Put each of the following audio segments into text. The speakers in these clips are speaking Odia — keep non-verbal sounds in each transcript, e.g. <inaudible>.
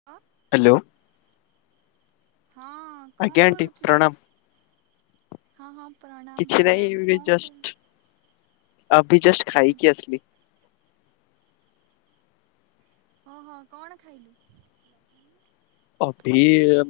<inaudible> ହ୍ୟାଲୋ। ହଁ। କଣ ଆଜ୍ଞା ଆଣ୍ଟି କରୁଛୁ? ପ୍ରଣାମ। ହଁ ହଁ ପ୍ରଣାମ କିଛି ନାହିଁ ପ୍ରଣାମ ଏବେ କଣ କୁ ଜଷ୍ଟ ଅଭି ଜଷ୍ଟ ଖାଇକି ଆସିଲି। ହଁ ହଁ କଣ ଖାଇଲୁ? ଅଭି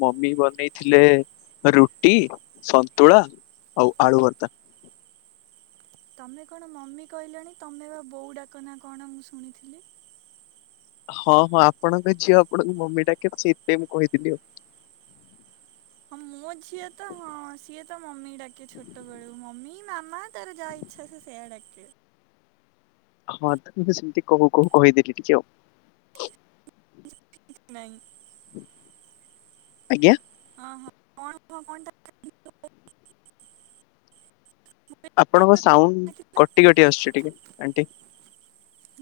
ମମି ବନେଇଥିଲେ ରୁଟି ସନ୍ତୁଳା ଅଉ ଆଳୁ ଭର୍ତା। ତମେ କଣ ମମି କହିଲଣି ତମେ ବା ବୋଉ ଡାକନା କଣ ମୁଁ ଶୁଣିଥିଲି? ହଁ ହଁ ଆପଣଙ୍କ ଝିଅ ଆପଣଙ୍କୁ ମମି ଡାକେ ତ ସେଇଥି ପାଇଁ ମୁଁ କହିଦେଲି ଆଉ। ହଁ ମୋ ଝିଅ ତ ହଁ ସିଏ ତ ମମି ଡାକେ ଛୋଟ ବେଳୁ ମମି ମାମା ତାର ଯାହା ଇଛା ସେଇଆ ଡାକେ। ହଁ ତ ସେମିତି କହୁ କହୁ କହିଦେଲି ଟିକେ ଆଉ। କିଛି ନାଇଁ। ଆଜ୍ଞା। ହଁ ହଁ କଣ କ କଣା <unintelligible> ଆପଣଙ୍କ ସାଉଣ୍ଡ କଟି କଟି ଆସୁଛି ଟିକେ ଆଣ୍ଟି।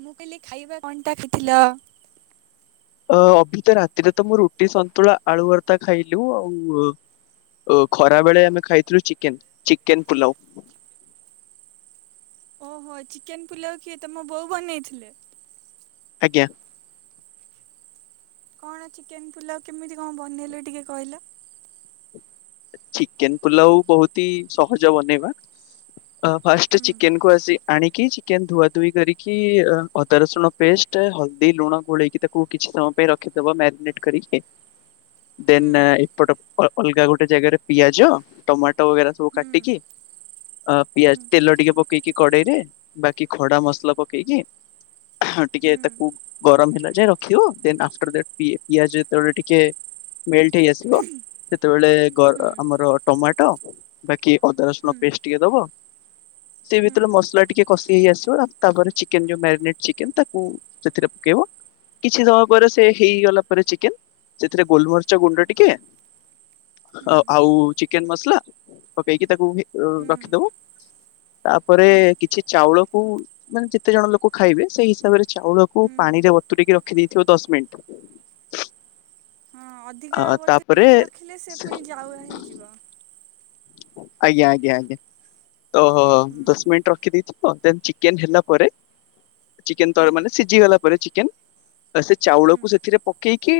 ମୁଁ କହିଲି ଖାଇବା କଣଟା <unintelligible> ଖାଇଥିଲ? ଅ ଅଭି ତ ରାତିରେ ତ ମୁଁ ରୁଟି ସନ୍ତୁଳା ଆଳଭର୍ତା ଖାଇଲୁ ଆଉ ଓ ଖରା ବେଳେ ଆମେ ଖାଇଥିଲୁ ଚିକେନ୍ ଚିକେନ୍ ପୁଲାଉ। ଓହୋ ଚିକେନ୍ ପୁଲାଉ କିଏ ତମ ବୋଉ ବନେଇଥିଲେ? ଆଜ୍ଞା। କଣ ଚିକେନ୍ ପୁଲାଉ କେମିତି କଣ ବନେଇଲେ ଟିକେ କହିଲ? ଚିକେନ୍ ପଲାଉ ବହୁତ ହି ସହଜ ବନେଇବା। ଅ ଫାଷ୍ଟ ହୁଁ ଚିକେନ୍ କୁ ଆସି ଆଣିକି ଚିକେନ ଧୁଆ ଧୁଇ କରିକି ଅଦା ରସୁଣ ପେଷ୍ଟ ହଳଦୀ ଲୁଣ ଗୋଳେଇକି ତାକୁ କିଛି ସମୟ ପାଇଁ ରଖିଦଵା ମ୍ୟାରିନେଟ୍ କରିକି। ଆଜ୍ <inaudible> ଦେନ୍ ଏପଟ ଅଲଗା ଗୋଟେ ଜାଗାରେ ପିଆଜ ଟମାଟୋ ବଗେରା ସବୁ ହୁଁ କାଟିକି ଅ ହୁଁ ପିଆଜ ତେଲ ଟିକେ ପକେଇକି କଡେଇରେ ବାକି ଖଡା ମସଲା ପକେଇକି ଟିକେ ହୁଁ। ତାକୁ ଗରମ ହେଲା ଯାଏ ରଖିବ। ଦେନ୍ ଆଫ୍ଟର ଦେନ୍ ପିଏ ପିଆଜ ଯେତେବେଳେ ଟିକେ ମେଲଟ୍ ହେଇ ଆସିବ ସେତେବେଳେ ହୁଁ ଆମର ଟମାଟୋ ବାକି ଅଦା ହୁଁ ରସୁଣ ପେଷ୍ଟ ଟିକେ ଦବ। ସେ ହୁଁ ଭିତରେ ମସଲା ଟିକେ କଷି ହେଇ ଆସିବ ତାପରେ ଚିକେନ ଯୋଉ ମାରିନେଟ୍ ଚିକେନ ତାକୁ ସେଥିରେ ପକେଇବ। କିଛି ସମୟ ପରେ ସେ ହେଇଗଲା ପରେ ଚିକେନ୍ ସେଥିରେ ଗୋଲମରିଚ ଗୁଣ୍ଡ ଟିକେ ହୁଁ ଆଉ ଚିକେନ ମସଲା ପକେଇକି ତାକୁ ବି ହୁଁ ରଖିଦବୁ। ତାପରେ ହୁଁ କିଛି ଚାଉଳ କୁ ମାନେ ଯେତେ ଜଣ ଲୋକ ଖାଇବେ ସେଇ ହିସାବରେ ଚାଉଳକୁ ହୁଁ ହୁଁ ପାଣି ରେ ବତୁୁରେଇକି ରଖିଦେଇଥିବ ଦଶ ମିନିଟ୍। ହଁ, ଅଧିକା ତାପରେ ବତୁରେଇକି ରଖିଲେ ସେ ପୁଣି ଜାଉଆ ହେଇଯିବ। ଆଜ୍ଞା ଆଜ୍ଞା ଆଜ୍ଞା। ତ ହୁଁ ଦଶ ମିନିଟ ରଖିଦେଇଥିବ ଦେନ୍ ଚିକେନ୍ ହେଲା ପରେ ଚିକେନ ତଳେ ହୁଁ ମାନେ ସିଝିଗଲା ପରେ ଚିକେନ୍। ତାପରେ ସେ ହୁଁ ଚାଉଳକୁ ସେଥିରେ ପକେଇକି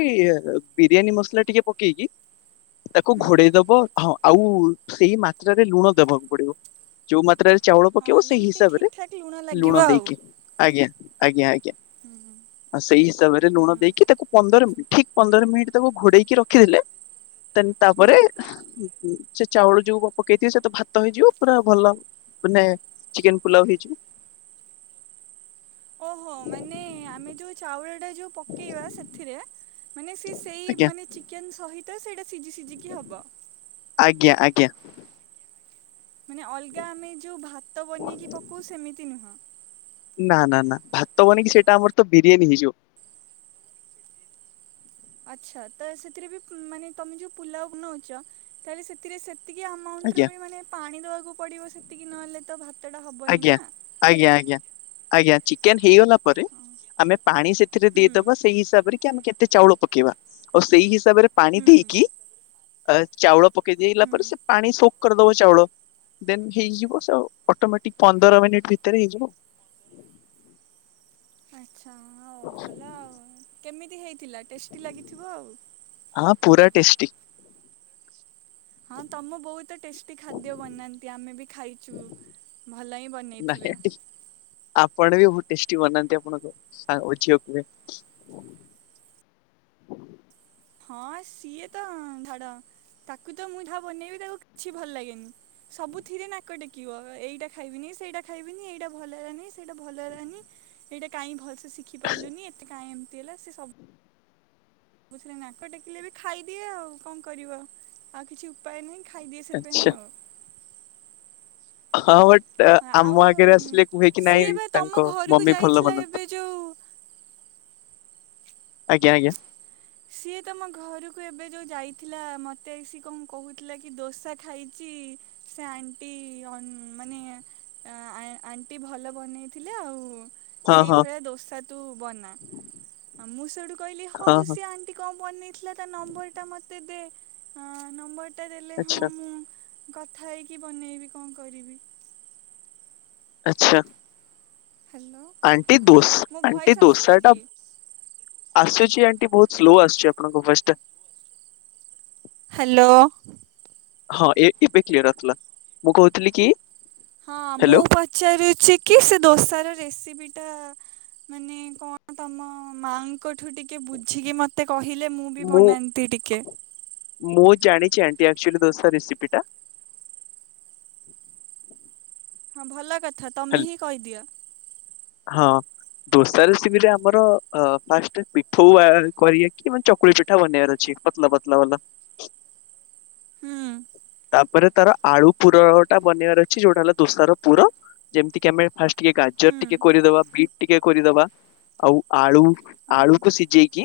ବିରିୟାନୀ ମସଲା ଟିକେ ପକେଇକି ତାକୁ ହୁଁ ଘୋଡେଇ ଦବ ହଁ, ଆଉ ସେଇ ମାତ୍ରାରେ ଲୁଣ ଦେବାକୁ ପଡିବ। ଯୋଉ ମାତ୍ରାରେ ଚାଉଳ ହଁ ପକେଇବ ସେଇ ଯେମିତି ଠିକ୍ ହିସାବରେ ଠାକ୍ ଲାଗିବ ଲୁଣ ଆଉ। ଦେଇକି। ଆଜ୍ଞା ଆଜ୍ଞା ଆଜ୍ଞା। ହୁଁ ଆଉ ସେଇ ହିସାବରେ ହୁଁ ଲୁଣ ଦେଇକି ତାକୁ ପନ୍ଦର ମିନିଟ୍, ଠିକ ପନ୍ଦର ମିନିଟ୍ ତାକୁ ଘୋଡେଇକି ରଖିଦେଲେ ଦେନ୍ ହୁଁ ତାପରେ ସେ ଚାଉଳ ଯୋଉ ପକେଇଥିବେ ସେ ତ ଭାତ ହେଇଯିବ ପୁରା ଭଲ ମାନେ ଚିକେନ ପଲାଉ ହେଇଯିବ। ଓହୋ, ମାନେ ଆମେ ଯୋଉ ଚାଉଳ ଟା ଯୋଉ ପକେଇବା ସେଥିରେ ମାନେ ସେ ସେଇ ଆଜ୍ଞା ମାନେ ଚିକେନ ସହିତ ସେଇଟା ସିଝି ସିଝିକି ହବ। ଆଜ୍ଞା ଆଜ୍ଞା। ମାନେ ଅଲଗା ଆମେ ଯୋଉ ଭାତ ବନେଇକି ପକଉ ସେମିତି ନୁହଁ। ନା ନା ନା ଭାତ ବନକି ସେଇଟା ଆମର ତ ବିରିୟାନୀ ହେଇଯିବ। ଆଚ୍ଛା, ତ ସେଥିରେ ବି ମାନେ ତମେ ଯୋଉ ପୁଲାଉ ବନଉଛ ତାହେଲେ ସେଥିରେ ସେତିକି ଆମାଉଣ୍ଟରେ ଆଜ୍ଞା ବି ମାନେ ପାଣି ଦବାକୁ ପଡିବ ସେତିକି ନହେଲେ ତ ଭାତ ଟା ହବନି ଆଜ୍ଞା ନା। ଆଜ୍ଞା ଆଜ୍ଞା ଆଜ୍ଞା ଚିକେନ୍ ହେଇଗଲା ପରେ ହଁ ଆମେ ପାଣି ସେ ସେଥିରେ ହୁଁ ଦେଇଦବା ସେଇ ହିସାବରେ କି ଆମେ କେତେ ଚାଉଳ ପକେଇବା। ଆଉ ସେଇ ହିସାବରେ ପାଣି ହୁଁ ଦେଇକି ଚାଉଳ ପକେଇ ଦେଇଲା ହୁଁ ପରେ ସେ ପାଣି ସୋକ୍ କରିଦବ ଚାଉଳ। ଦେନ୍ ହେଇଯିବ ସେ ଆଉ। ଅଟୋମେଟିକ ପନ୍ଦର ମିନିଟ୍ ଭିତରେ ହେଇଯିବ। ହଉ ଭଲ ଆଉ। କେମିତି ହେଇଥିଲା ଟେଷ୍ଟି ଲାଗିଥିବ ଆଉ। ପୁରା ଟେଷ୍ଟି। ହଁ ତମ ବୋଉ ତ ଟେଷ୍ ଟେଷ୍ଟି ଖାଦ୍ୟ ବନାନ୍ତି, ଆମେ ବି ଖାଇଛୁ ଭଲ ହିଁ ନାଇଁ ବନେଇଥିବେ। ଆଣ୍ଟି ଆପଣ ବି ବହୁତ ଟେଷ୍ଟି ବନାନ୍ତି ଆପଣଙ୍କ ସାନ ଝିଅ କୁହେ। ହଁ ସିଏ ତ ଧାଡ। ତାକୁ ତ ମୁଁ ଯାହା ବନେଇବି ତାକୁ କିଛି ଭଲ ଲାଗେନି। ସବୁଥିରେ ନାକ ଟେକିବ। ଏଇଟା ଖାଇବିନି, ସେଇଟା ଖାଇବିନି, ଏଇଟା ଭଲ ହେଲାନି, ସେଇଟା ଭଲ ହେଲାନି। ଏଇଟା କାହିଁ ଭଲସେ ଶିଖି ପାରିଲୁନି ଏତେ କାଇଁ ଏମିତି ହେଲା ସେ ସବୁ ସବୁଥିରେ ନାକ ଟେକିଲେ ବି ଖାଇଦିଏ ଆଉ କଣ କରିବ ଆଉ କିଛି ଉ ଉପାୟ ନାହିଁ ଖାଇଦିଏ ସେଥିପାଇଁ ଆଚ୍ଛା ଆଉ। ହଁ ବଟ୍ ଆଉ ଆମ ଆଗରେ ଆସିଲେ କୁହେ କି ସିଏ ନାଇଁ ବା ତମ ତାଙ୍କ ଘରକୁ ମମ୍ମି ଭଲ ଯାଇଥିଲା ବନାନ୍ତି। ଏବେ ଯୋଉ ଆଜ୍ଞା ଆଜ୍ଞା। ସିଏ ତମ ଘରକୁ ଏବେ ଯୋଉ ଯାଇଥିଲା, ମତେ ସିଏ କଣ କହୁଥିଲା କି ଦୋସା ଖାଇଛି? ସେ ଆଣ୍ଟି ଅ-ମାନେ ଆ-ଆଣ୍ଟି ଭଲ ବନେଇଥିଲେ ଆଉ। ହଁ ସେଇ ହଁ ଭଳିଆ ଦୋସା ତୁ ବନା। ମୁଁ ସେଉଠୁ କହିଲି ହଁ ହଉ। ହଁ ସେ ଆଣ୍ଟି କଣ ବନେଇଥିଲା? ତା ନମ୍ବରଟା ମତେ ଦେ ନମ୍ବରଟା ଦେଲେ ହଁ ଆଚ୍ଛା ମୁଁ କଥା ହେଇକି ବନେଇବି କଣ କରିବି? ଆଚ୍ଛା। ହ୍ୟାଲୋ ଆଣ୍ଟି ଦୋସ୍ ମୋ ଆଣ୍ଟି ଭଏସ୍ ଆସୁନି ଦୋସାଟା କି? ଆସୁଛି ଆଣ୍ଟି ବହୁତ ସ୍ଲୋ ଆସୁଛି ଆପଣଙ୍କ ଭଏସ୍ ଟା। ହ୍ୟାଲୋ। ହଁ ଏ ଏବେ କ୍ଲିୟର ଆସିଲା। ମୁଁ କହୁଥିଲି କି ହଁ ମୁଁ ହ୍ୟାଲୋ ପଚାରୁଛି କି ସେ ଦୋସାର ରେସିପି ଟା ମାନେ କଣ ତମ ମାଙ୍କଠୁ ଟିକେ ବୁଝିକି ମତେ କହିଲେ ମୁଁ ବି ବନାନ୍ତି ଟିକେ। ମୁଁ ଜାଣିଛି ଆଣ୍ଟି, ଏକ୍ଚୁଲି ଦୋସା ରେସିପି ଟା। ହଁ ଭଲ କଥା। ତମେ ହେଲ ହିଁ କହିଦିଅ। ହଁ। ଦୋସା ରେସିପିରେ ଆମର ଫାଷ୍ଟ୍ ପିଠଉ କରିବା କି ଚକୁଳି ପିଠା ବନେଇବାର ଅଛି। ପତଲା ପତଲା ବାଲା। ହୁଁ ତାପରେ ତାର ଆଳୁ ପୁରଟା ବନେଇବାର ଅଛି ଯୋଉଟା ହେଲା ଦୋସାର ପୁର। ଯେମିତି କି ଆମେ ଫାଷ୍ଟ୍ ଟିକେ ଗାଜର ହୁଁ ଟିକେ କୋରିଦେବା ବିଟ୍ ଟିକେ କୋରିଦେବା। ଆଉ ଆଳୁ ହୁଁ ଆଳୁକୁ ସିଝେଇକି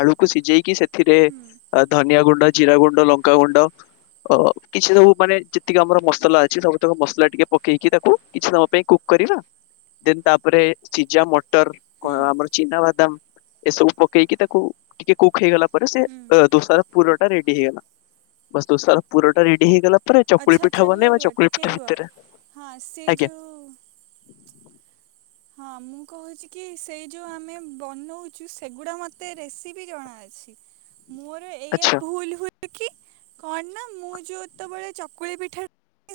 ଆଳୁକୁ ସିଝେଇକି ସେଥିରେ ହୁଁ। ଧନିଆ ଗୁଣ୍ଡ, ଜିରା ଗୁଣ୍ଡ, ଲଙ୍କାଗୁଣ୍ଡ, ଅ କିଛି ସବୁ ମାନେ ଯେତିକି ଆମର ମସଲା ଅଛି ସବୁତକ ମସଲା ଟିକେ ପକେଇକି ତାକୁ କିଛି ସମୟ ପାଇଁ କୁକ୍ କରିବା। ଦେନ୍ ତା ପରେ ସିଝା ମଟର, ହୁଁ କଣ ଆମର ଚିନା ବାଦାମ ଏସବୁ ପକେଇକି ତାକୁ ଟିକେ କୁକ୍ ହେଇଗଲା ପରେ ସେ ହୁଁ ଦୋଷାର ପୁରଟା ରେଡି ହେଇଗଲା। ବାସ୍ ଦୋଷାର ପୁରଟା ରେଡି ହେଇଗଲା ପରେ ଚକୁଳି ଆଚ୍ଛା ଆଚ୍ଛା ପିଠା ରୁହ ବନେଇବା। ରୁହ ଚକୁଳି ଟିକେ ପିଠା ରୁହ ଭିତରେ ହଁ ସେ ଆଜ୍ଞା। ଯୋଉ ହଁ ମୁଁ କହୁଛି କି ସେଇ ଯୋଉ ଆମେ ବନଉଛୁ ସେଗୁଡା ମତେ ରେସିପି ଜଣାଅଛି। ମୋର ଏଇଆ ଆଚ୍ଛା ଭୁଲ ହୁ କି କଣ ନା ମୁଁ ଯୋଉତେବେଳେ ଚକୁଳି ପିଠା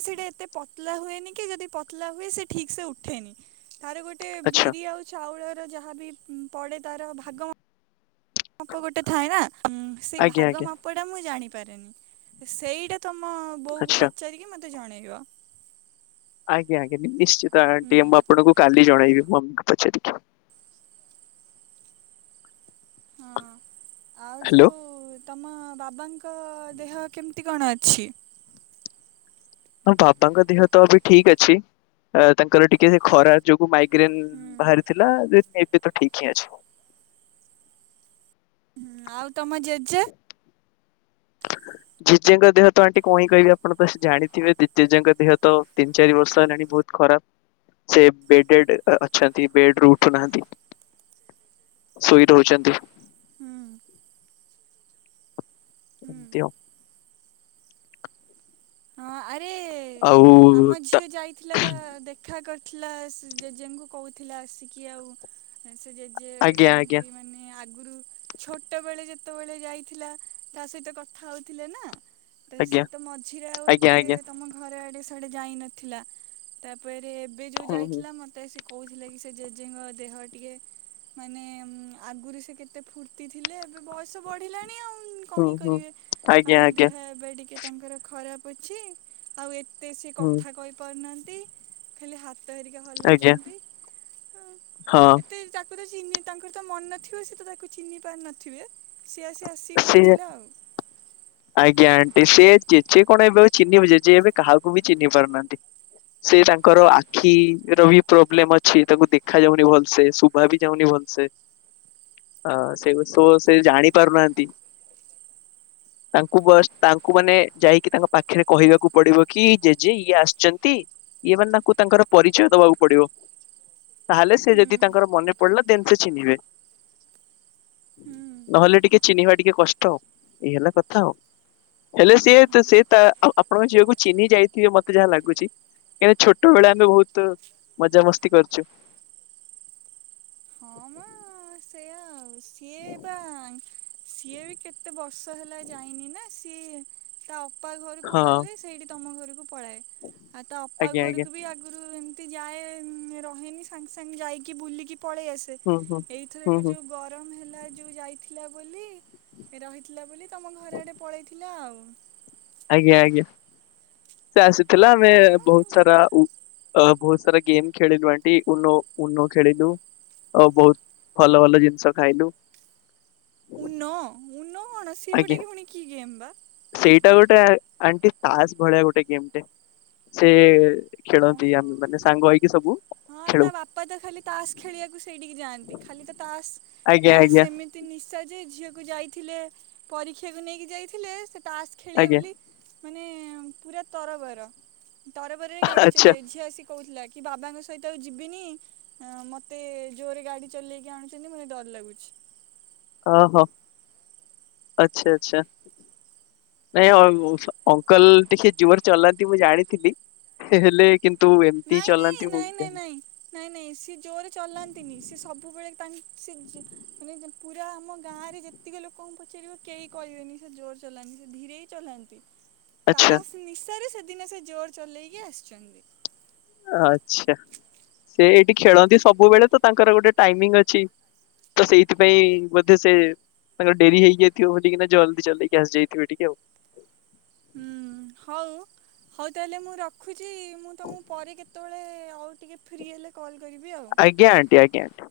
ସେଟା ଏତେ ପତଲା ହୁଏନି, କି ଯଦି ପତଲା ହୁଏ ସେ ଠିକ୍ ସେ ଉଠେନି। ତାର ଗୋଟେ ଆଚ୍ଛା ବିରି ଆଉ ଚାଉଳର ଯାହାବି ପଡେ ତାର ଭାଗ ମାପ ଗୋଟେ ଥାଏ ନା ସେଇ ଆଜ୍ଞା ଭାଗ ଆଜ୍ଞା ମାପଟା ମୁଁ ଜାଣି ପାରେନି। ସେଇଟା ତମ ବୋଉକୁ ଆଚ୍ଛା ପଚାରିକି ମତେ ଜଣେଇବ। ଆଜ୍ଞା ଆଜ୍ଞା ନିଶ୍ଚିତ ହୁଁ ଆଣ୍ଟି। ମୁଁ ଆପଣଙ୍କୁ କାଲି ଜଣେଇବି ମମ୍ମିଙ୍କୁ ପଚାରିକି। ହଁ। ଆଉ ହ୍ୟାଲୋ ଯୋଉ ତମ ବାବାଙ୍କ ଦେହ କେମିତି କଣ ଅଛି? ହଁ ବାବାଙ୍କ ଦେହ ତ ଏବେ ଠିକ୍ ଅଛି। ତାଙ୍କର ଟିକେ ସେ ଖରା ଯୋଗୁଁ ମାଇଗ୍ରେନ୍ ହୁଁ ବାହାରିଥିଲା। ଏବେ ତ ଠିକ୍ ହିଁ ଅଛି। ହୁଁ ଆଉ ତମ ଜେଜେ। ଜେଜେଙ୍କ ଦେହ ତ ଆଣ୍ଟି କଣ କହିବି? ଆପଣ ତ ଜାଣିଥିବେ ଜ-ଜେଜେଙ୍କ ଦେହ ତ ତିନି ଚାରି ବର୍ଷ ହେଲାଣି ବହୁତ ଖରାପ। ସେ ବେଡେଡ ଅଛନ୍ତି ବେଡରୁ ଉଠୁନାହାନ୍ତି। ଶୋଇ ଦଉଛନ୍ତି। ହୁଁ। ତି ଆଉ। ହଁ ଆରେ ଆଉ ଆମ ତା- ଝିଅ ଯାଇ ଥିଲା ବା ଦେଖା କରିଥିଲା ଜେଜେଙ୍କୁ କହୁଥିଲା ଆସିକି ଆଉ ସେ ଯେ ଆଜ୍ଞା ଆଜ୍ଞା ସେମିତି ମାନେ ଆଗରୁ ଛୋଟବେଳେ ଯେତେବେଳେ ଯାଇଥିଲା ତା ସହିତ କଥା ହଉଥିଲେ ନା ତ ଆଜ୍ଞା ସେ ତ ମ ଆଉ ଆଜ୍ଞା ଏତେ ଆଜ୍ଞା ତମ ଘର ଆଡେ ସିଆଡେ ଯାଇନଥିଲା ତାପରେ ଏବେ ଯୋଉ ହୁଁ ହୁଁ ଯାଇଥିଲା ମତେ ମତେ ଆସି କହୁଥିଲା କି ସେ ଜେଜେଙ୍କ ଦେହ ଟିକିଏ ମାନେ ଆଗରୁ ସେ କେତେ ଫୁର୍ତି ଥିଲେ ଏବେ ବୟସ ବଢିଲାଣି ଆଉ ହୁଁ କଣି ହୁଁ କରିବେ ଆଜ୍ଞା ଆଜ୍ଞା ଦେହ ଏବେ ଟିକିଏ ତାଙ୍କର ଦେହ ଖରାପ ଅଛି ଆଉ ଏତେ ସେ ହୁଁ କଥା କ କରୁନାହାନ୍ତି ଖାଲି ହାତ ହେରିକା ଆଜ୍ଞା ହଲଉଛନ୍ତି ହଁ ଏତେ ତାକୁ ତ ଚିହ୍ନି ତାଙ୍କର ତ ମନ ନଥିବ ସେ ତ ତାକୁ ଚିହ୍ନି ପାରି ନଥିବେ ସିଏ ଆସି ଆସି ସେ ସେ ଆଜ୍ଞା ଆଣ୍ଟି ସେ ଜେଜେ କଣ ଏବେ ଚିହ୍ନି ଜେଜେ ଏବେ କାହାକୁ ବି ଚିହ୍ନି ପାରୁନାହାନ୍ତି। ସେ ତାଙ୍କର ଆଖିର ବି ପ୍ରୋବ୍ଲେମ ଅଛି ତାଙ୍କୁ ଦେଖା ଯାଉନି ଭଲସେ ଶୁଭା ବି ଯାଉନି ଭଲସେ। ହ ଅ ସେ ତ ସେ ଜାଣି ପାରୁନାହାନ୍ତି। ତାଙ୍କୁ ବସ୍ ତାଙ୍କୁ ମାନେ ଯାଇକି ତାଙ୍କ ପାଖରେ କହିବାକୁ ପଡିବ କି ଜେଜେ ଇଏ ଆସିଛନ୍ତି ଇଏ ମାନେ ତାଙ୍କୁ ତାଙ୍କର ପରିଚୟ ଦବାକୁ ପଡିବ। ତାହେଲେ ସେ ହୁଁ ଯଦି ତାଙ୍କର ମନେ ପଡିଲା ଦେନ ସେ ଚିହ୍ନିବେ। ହୁଁ ନହେଲେ ଟିକିଏ ଚିହ୍ନିବା ଟିକିଏ କଷ୍ଟ ଏଇ ହେଲା କଥା ଆଉ ହେଲେ ଅ ସିଏ ହଁ। ତ ସେ ତ ଆପଣଙ୍କ ଝିଅକୁ ଚିହ୍ନି ଯାଇଥିବେ ମତେ ଯାହା ଲାଗୁଛି। କାକି ଛୋଟ ବେଳେ ଆମେ ବହୁତ ମଜାମସ୍ତି କରିଛୁ ହଁ ମା ସେ ଆଉ ସିଏ ବା ସିଏ ବି କେତେ ବର୍ଷ ହେଲା ଯାଇନି ନା ସିଏ ତା ଅପା ଘରକୁ ହଁ ଗଲେ ସେଇଠି ତମ ଘରକୁ ପଳାଏ ଆଉ ତା ଅପା ଆଜ୍ଞା ଆଜ୍ଞା ଘରକୁ ବି ଆ ଏମତି ଯାଏ ରହେନି ସାଙ୍ଗେ ସାଙ୍ଗେ ଯାଇକି ବୁଲିକି ପଳେଇ ଆସେ ହୁଁ ହୁଁ ଏଇଥର ହୁଁ ଏବେ ହୁଁ। ଯୋଉ ଗରମ ହେଲା ଯୋଉ ଯାଇଥିଲା ବୋଲି ରହିଥିଲା ବୋଲି ତମ ଘରେ ଆଡେ ପଳେଇଥିଲା ଆଉ। ଆଜ୍ଞା ଆଜ୍ଞା ସେ ଆସିଥିଲା ଆମେ ହଁ ମ ବହୁତ ସାରା ଅ ବହୁତ ସାରା ଗେମ୍ ଖେଳିଲୁ ଆଟି ଉନୋ ଉ ନୋ ଖେଳିଲୁ। ଆଉ ବହୁତ ଭଲ ଭଲ ଜିନିଷ ଖାଇଲୁ। ଉନ ଉନ କଣ ସିଏ ଗୋଟିଏ ପୁଣି କି ଗେମ୍ ବା? ହେଇଟା ଗୋଟିଏ ଆଣ୍ଟି ତାସ ଭଳିଆ ଗୋଟେ ଗେମ୍ ଟେ ସେ ଖେଳନ୍ତି ଓହୋ। ଆମେ ମାନେ ସାଙ୍ଗ ହେଇକି ସବୁ ହଁ ଖେଳୁ ତା ବାପା ତ ଖାଲି ତାସ ଖେଳିବାକୁ ସେଇଠିକି ଯାଆନ୍ତି ଖାଲି ତ ତାସ ଆଜ୍ଞା ତାସ୍ ଆଜ୍ଞା ସେମିତି ତି ନିଶା ଯେ ଝିଅକୁ ଯାଇଥିଲେ ପରୀକ୍ଷାକୁ ନେଇକି ଯାଇଥିଲେ ସେ ତାସ୍ ଖେଳିବେ ଆଜ୍ଞା ବୋଲି ମାନେ ପୁରା ତରବର ତରବରରେ ଗାଡି ଆଚ୍ଛା ଚଲେଇ ଝିଅ ଆସି କହୁଥିଲା କି ବାବାଙ୍କ ସହିତ ଆଉ ଯିବିନି ମତେ ଜୋରରେ ଗାଡି ଚଲେଇକି ଆଣୁଛନ୍ତି ମତେ ଡର ଲାଗୁଛି। ଓ ହୋ ଆଚ୍ଛା ଆଚ୍ଛା। ନାଇଁ ଅଙ୍କଲ ଟିକେ ଜୋରରେ ଚଲାନ୍ତି ମୁଁ ଜାଣିଥିଲି ହେଲେ। କିନ୍ତୁ-ଉ ଏମିତି ନାଇଁ ନାଇଁ ଚଲାନ୍ତି ନାଇଁ ହେଉଥିଲେ ନାଇଁ ନାଇଁ ନାଇଁ ନାଇଁ ସିଏ ଜୋରେ ଚଲାନ୍ତିନି ସେ ସବୁବେଳେ ତାଙ୍କ ସେ ଯ ମାନେ ପୁରା ଆମ ଗାଁରେ ଯେ ତିକ ଲୋକଙ୍କୁ ପଚାରିବ କେହି କହିବେନି ସେ ଜୋର ଚଲାନ୍ତିି ସେ ଧୀରେ ହି ଚଲାନ୍ତି। ଆଚ୍ଛା ତାସ୍ ନିଶାରେ ସେଦିନ ସେ ଜୋର ଚଲେଇକି ଆସିଛନ୍ତି। ଆଚ୍ଛା ସେ ଏଇଠି ଖେଳନ୍ତି ସବୁବେଳେ ତ ତାଙ୍କର ଗୋଟେ ଟାଇମିଂ ଅଛି। ତ ସେଇଥିପାଇଁ-ଇ-ଇ ବୋଧେ ସେ ତାଙ୍କର ଡେରି ହେଇଯାଇଥିବ ବୋଲିକିନା ଜଲଦି ଚଲେଇକି ଆସିଯାଇଥିବେ ଟିକେ ଆଉ। ହୁଁ ହଉ ହଉ ତାହେଲେ ମୁଁ ରଖୁଛି ମୁଁ ତମକୁ ପରେ କେତେ ତେବେଳେ ଆଉ ଟିକେ ଫ୍ରି ହେଲେ କଲ୍ କରିବି ଆଉ। ଆଜ୍ଞା ଆଣ୍ଟି ଆଜ୍ଞା ଆଣ୍ଟି।